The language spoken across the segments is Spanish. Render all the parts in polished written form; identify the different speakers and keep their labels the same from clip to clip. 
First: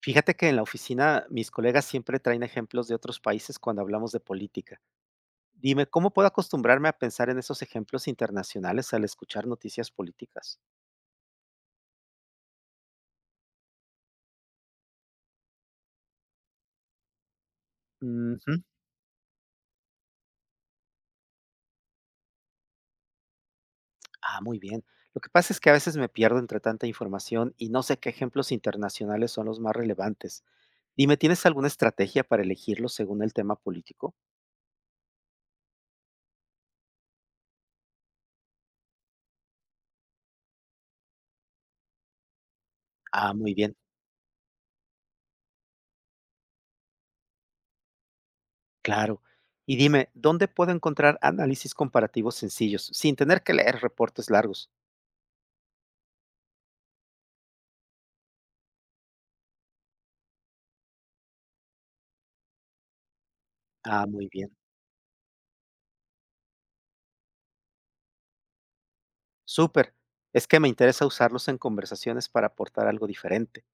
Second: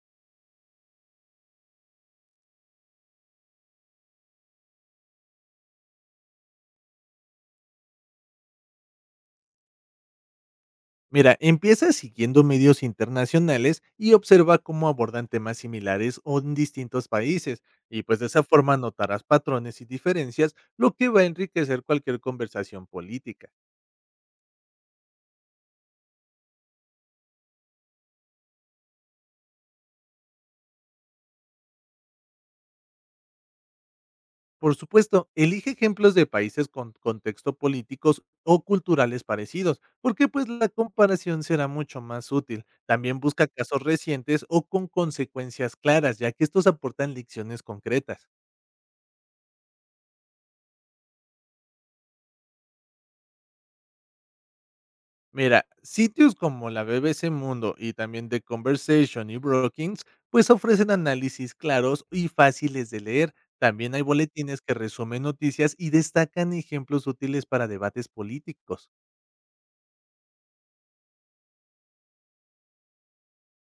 Speaker 1: Fíjate que en la oficina mis colegas siempre traen ejemplos de otros países cuando hablamos de política. Dime, ¿cómo puedo acostumbrarme a pensar en esos ejemplos internacionales al escuchar noticias políticas?
Speaker 2: Mira, empieza siguiendo medios internacionales y observa cómo abordan temas similares o en distintos países, y pues de esa
Speaker 1: Ujú.
Speaker 2: forma notarás patrones y diferencias, lo que va a enriquecer cualquier conversación política.
Speaker 1: Ah, muy bien. Lo que pasa es que a veces me pierdo entre tanta información y no sé qué ejemplos internacionales son los más relevantes. Dime, ¿tienes alguna estrategia para elegirlos según el tema político?
Speaker 2: Por supuesto, elige ejemplos de países con contexto políticos o culturales parecidos, porque pues la comparación será mucho más útil. También
Speaker 1: Ah,
Speaker 2: busca
Speaker 1: muy bien,
Speaker 2: casos recientes o con consecuencias claras, ya que estos aportan lecciones concretas.
Speaker 1: claro. Y dime, ¿dónde puedo encontrar análisis comparativos sencillos sin tener que leer reportes largos?
Speaker 2: Mira, sitios como la BBC Mundo y también The Conversation y Brookings, pues ofrecen análisis claros y fáciles de leer. También hay
Speaker 1: Ah, muy bien.
Speaker 2: boletines que resumen noticias y destacan ejemplos útiles para debates políticos.
Speaker 1: Súper. Es que me interesa usarlos en conversaciones para aportar algo diferente.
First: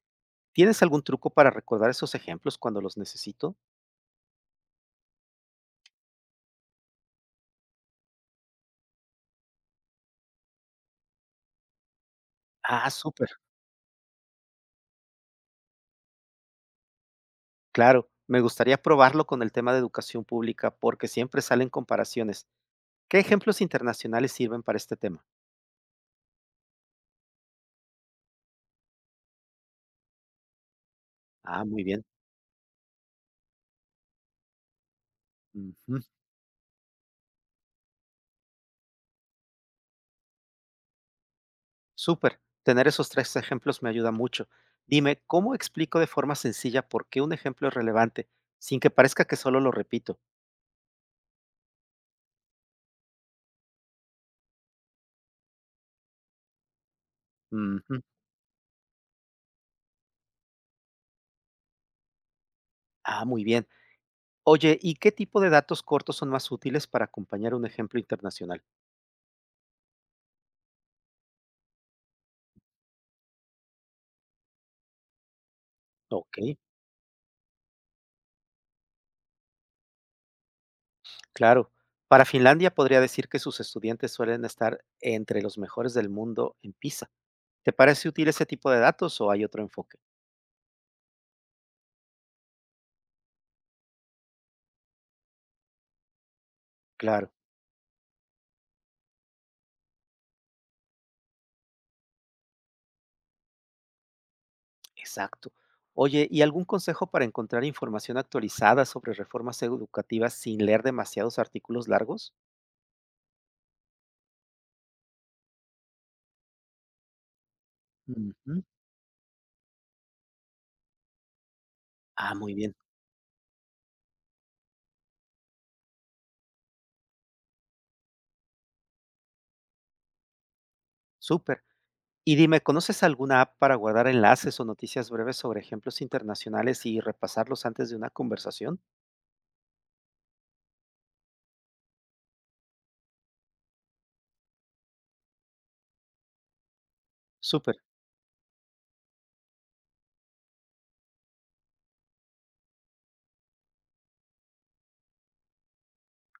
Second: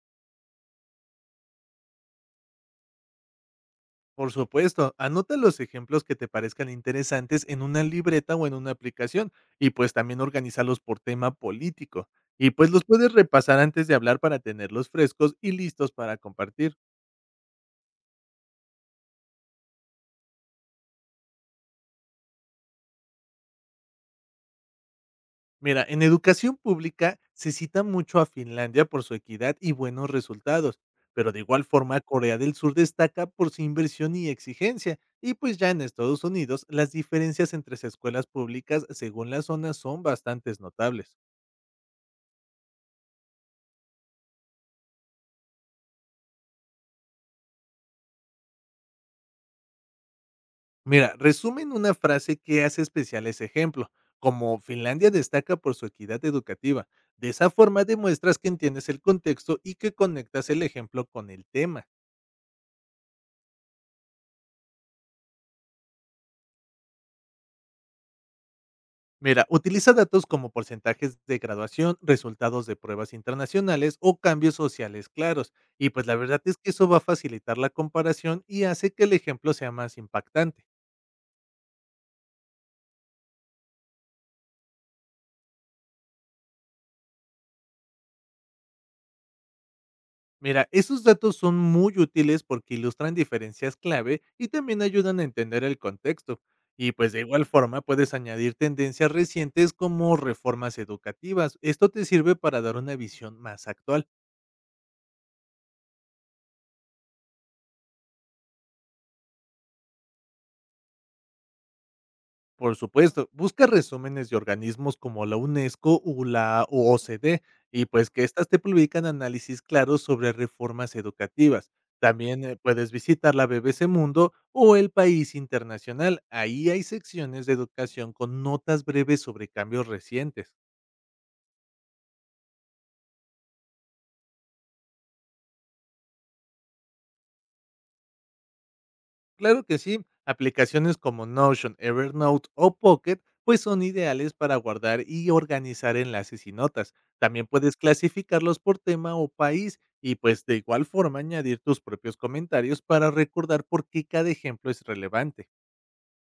Speaker 1: ¿Tienes algún truco para recordar esos ejemplos cuando los necesito?
Speaker 2: Por supuesto, anota los ejemplos que te parezcan interesantes en una libreta o en una aplicación y pues también organízalos por tema político. Y pues los
Speaker 1: Ah,
Speaker 2: puedes
Speaker 1: súper.
Speaker 2: repasar antes de hablar para tenerlos frescos y listos para compartir.
Speaker 1: Claro, me gustaría probarlo con el tema de educación pública porque siempre salen comparaciones. ¿Qué ejemplos internacionales sirven para este tema?
Speaker 2: Mira, en educación pública se cita mucho a Finlandia por su equidad y buenos resultados, pero de
Speaker 1: Ah,
Speaker 2: igual
Speaker 1: muy
Speaker 2: forma
Speaker 1: bien.
Speaker 2: Corea del Sur destaca por su inversión y exigencia, y pues ya en
Speaker 1: Ujú.
Speaker 2: Estados Unidos las diferencias entre las escuelas públicas según las zonas son bastantes notables.
Speaker 1: Súper. Tener esos tres ejemplos me ayuda mucho. Dime, ¿cómo explico de forma sencilla por qué un ejemplo es relevante sin que parezca que solo lo repito?
Speaker 2: Mira, resumen una frase que hace especial ese ejemplo, como Finlandia destaca por su equidad educativa. De esa forma
Speaker 1: Ujú.
Speaker 2: demuestras que entiendes el contexto y que conectas el ejemplo con el tema.
Speaker 1: Ah, muy bien. Oye, ¿y qué tipo de datos cortos son más útiles para acompañar un ejemplo internacional?
Speaker 2: Mira, utiliza datos como porcentajes de graduación, resultados de pruebas internacionales o cambios sociales claros. Y pues la
Speaker 1: Ok,
Speaker 2: verdad es que eso va a facilitar la comparación y hace que el ejemplo sea más impactante.
Speaker 1: claro. Para Finlandia podría decir que sus estudiantes suelen estar entre los mejores del mundo en PISA. ¿Te parece útil ese tipo de datos o hay otro enfoque?
Speaker 2: Mira, esos datos son muy útiles porque ilustran diferencias clave y también ayudan a entender el contexto. Y pues de
Speaker 1: Claro,
Speaker 2: igual forma puedes añadir tendencias recientes como reformas educativas. Esto te sirve para dar una visión más actual.
Speaker 1: exacto. Oye, ¿y algún consejo para encontrar información actualizada sobre reformas educativas sin leer demasiados artículos largos?
Speaker 2: Por supuesto, busca resúmenes de organismos como la UNESCO o la OOCDE y pues que éstas te
Speaker 1: Ujú.
Speaker 2: publican análisis claros sobre reformas educativas.
Speaker 1: Ah,
Speaker 2: También
Speaker 1: muy bien,
Speaker 2: puedes visitar la BBC Mundo o el País Internacional. Ahí hay secciones de educación con notas breves sobre cambios recientes.
Speaker 1: súper. Y dime, ¿conoces alguna app para guardar enlaces o noticias breves sobre ejemplos internacionales y repasarlos antes de una conversación?
Speaker 2: Claro que sí, aplicaciones como Notion, Evernote o Pocket pues son ideales para guardar y organizar enlaces y notas. También
Speaker 1: Súper.
Speaker 2: puedes clasificarlos por tema o país y pues de igual forma añadir tus propios comentarios para recordar por qué cada ejemplo es relevante.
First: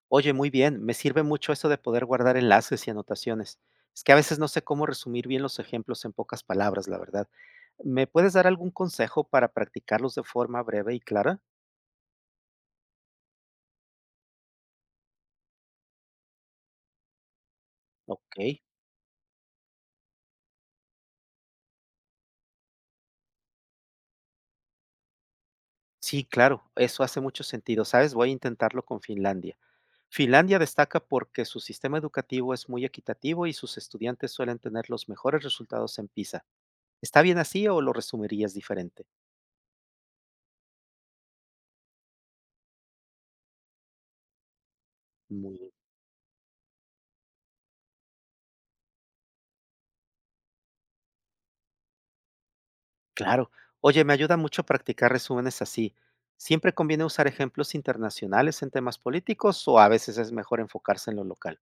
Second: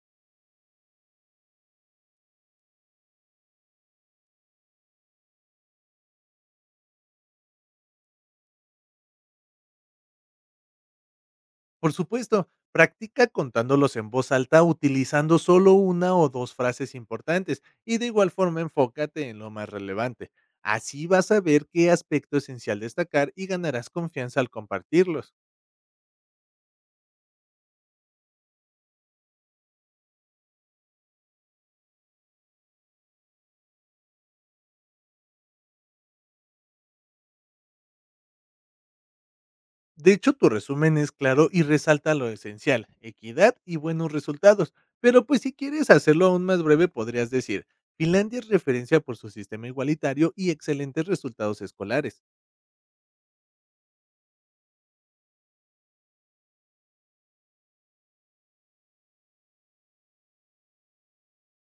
Speaker 1: Oye, muy bien, me sirve mucho eso de poder guardar enlaces y anotaciones. Es que a veces no sé cómo resumir bien los ejemplos en pocas palabras, la verdad. ¿Me puedes dar algún consejo para practicarlos de forma breve y clara?
Speaker 2: Por supuesto, practica contándolos en voz alta utilizando solo una o dos frases importantes y de igual
Speaker 1: Ok.
Speaker 2: forma enfócate en lo más relevante. Así vas a ver qué aspecto esencial destacar y ganarás confianza al compartirlos.
Speaker 1: Sí, claro, eso hace mucho sentido. ¿Sabes? Voy a intentarlo con Finlandia. Finlandia destaca porque su sistema educativo es muy equitativo y sus estudiantes suelen tener los mejores resultados en PISA. ¿Está bien así o lo resumirías diferente?
Speaker 2: De hecho, tu resumen es claro y resalta lo esencial, equidad y buenos resultados. Pero pues si
Speaker 1: Muy bien,
Speaker 2: quieres hacerlo aún más breve, podrías decir, Finlandia es referencia por su sistema igualitario y excelentes resultados escolares.
Speaker 1: claro. Oye, me ayuda mucho practicar resúmenes así. ¿Siempre conviene usar ejemplos internacionales en temas políticos o a veces es mejor enfocarse en lo local?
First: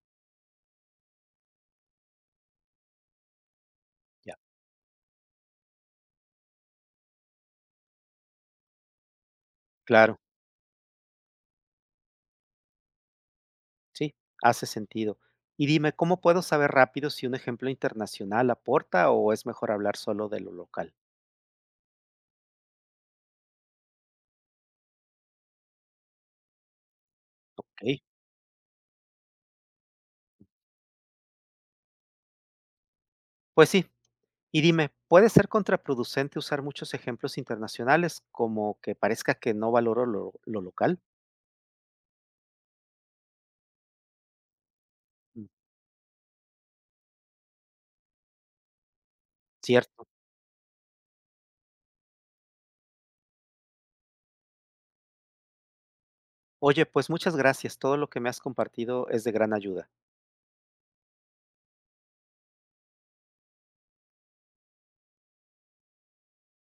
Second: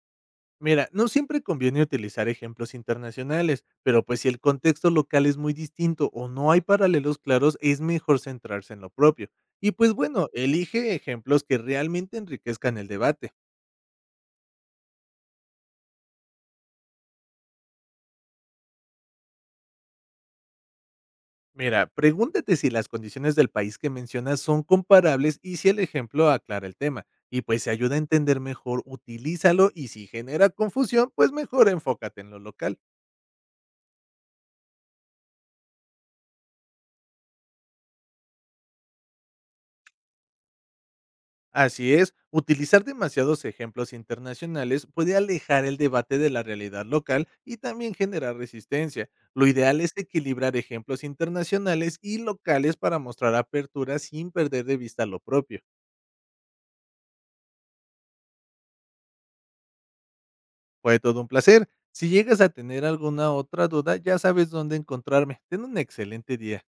Speaker 2: Mira, no siempre conviene utilizar ejemplos internacionales, pero pues si
Speaker 1: Ya,
Speaker 2: el contexto local es muy distinto o no hay paralelos claros, es mejor centrarse en lo propio. Y pues
Speaker 1: claro.
Speaker 2: bueno, elige ejemplos que realmente enriquezcan el debate.
Speaker 1: Sí, hace sentido. Y dime, ¿cómo puedo saber rápido si un ejemplo internacional aporta o es mejor hablar solo de lo local?
Speaker 2: Mira, pregúntate si las condiciones del país que mencionas son comparables y si el ejemplo aclara el tema. Y pues si ayuda a
Speaker 1: Ok,
Speaker 2: entender mejor, utilízalo y si genera confusión, pues mejor enfócate en lo local.
Speaker 1: pues sí. Y dime, ¿puede ser contraproducente usar muchos ejemplos internacionales como que parezca que no valoro lo local?
Speaker 2: Así es, utilizar demasiados ejemplos internacionales puede
Speaker 1: Mm,
Speaker 2: alejar el debate de la realidad local y también generar resistencia. Lo ideal es
Speaker 1: cierto.
Speaker 2: equilibrar ejemplos internacionales y locales para mostrar apertura sin perder de vista lo propio.
Speaker 1: Oye, pues muchas gracias. Todo lo que me has compartido es de gran ayuda.
Speaker 2: Fue todo un placer. Si llegas a tener alguna otra duda, ya sabes dónde encontrarme. Ten un excelente día.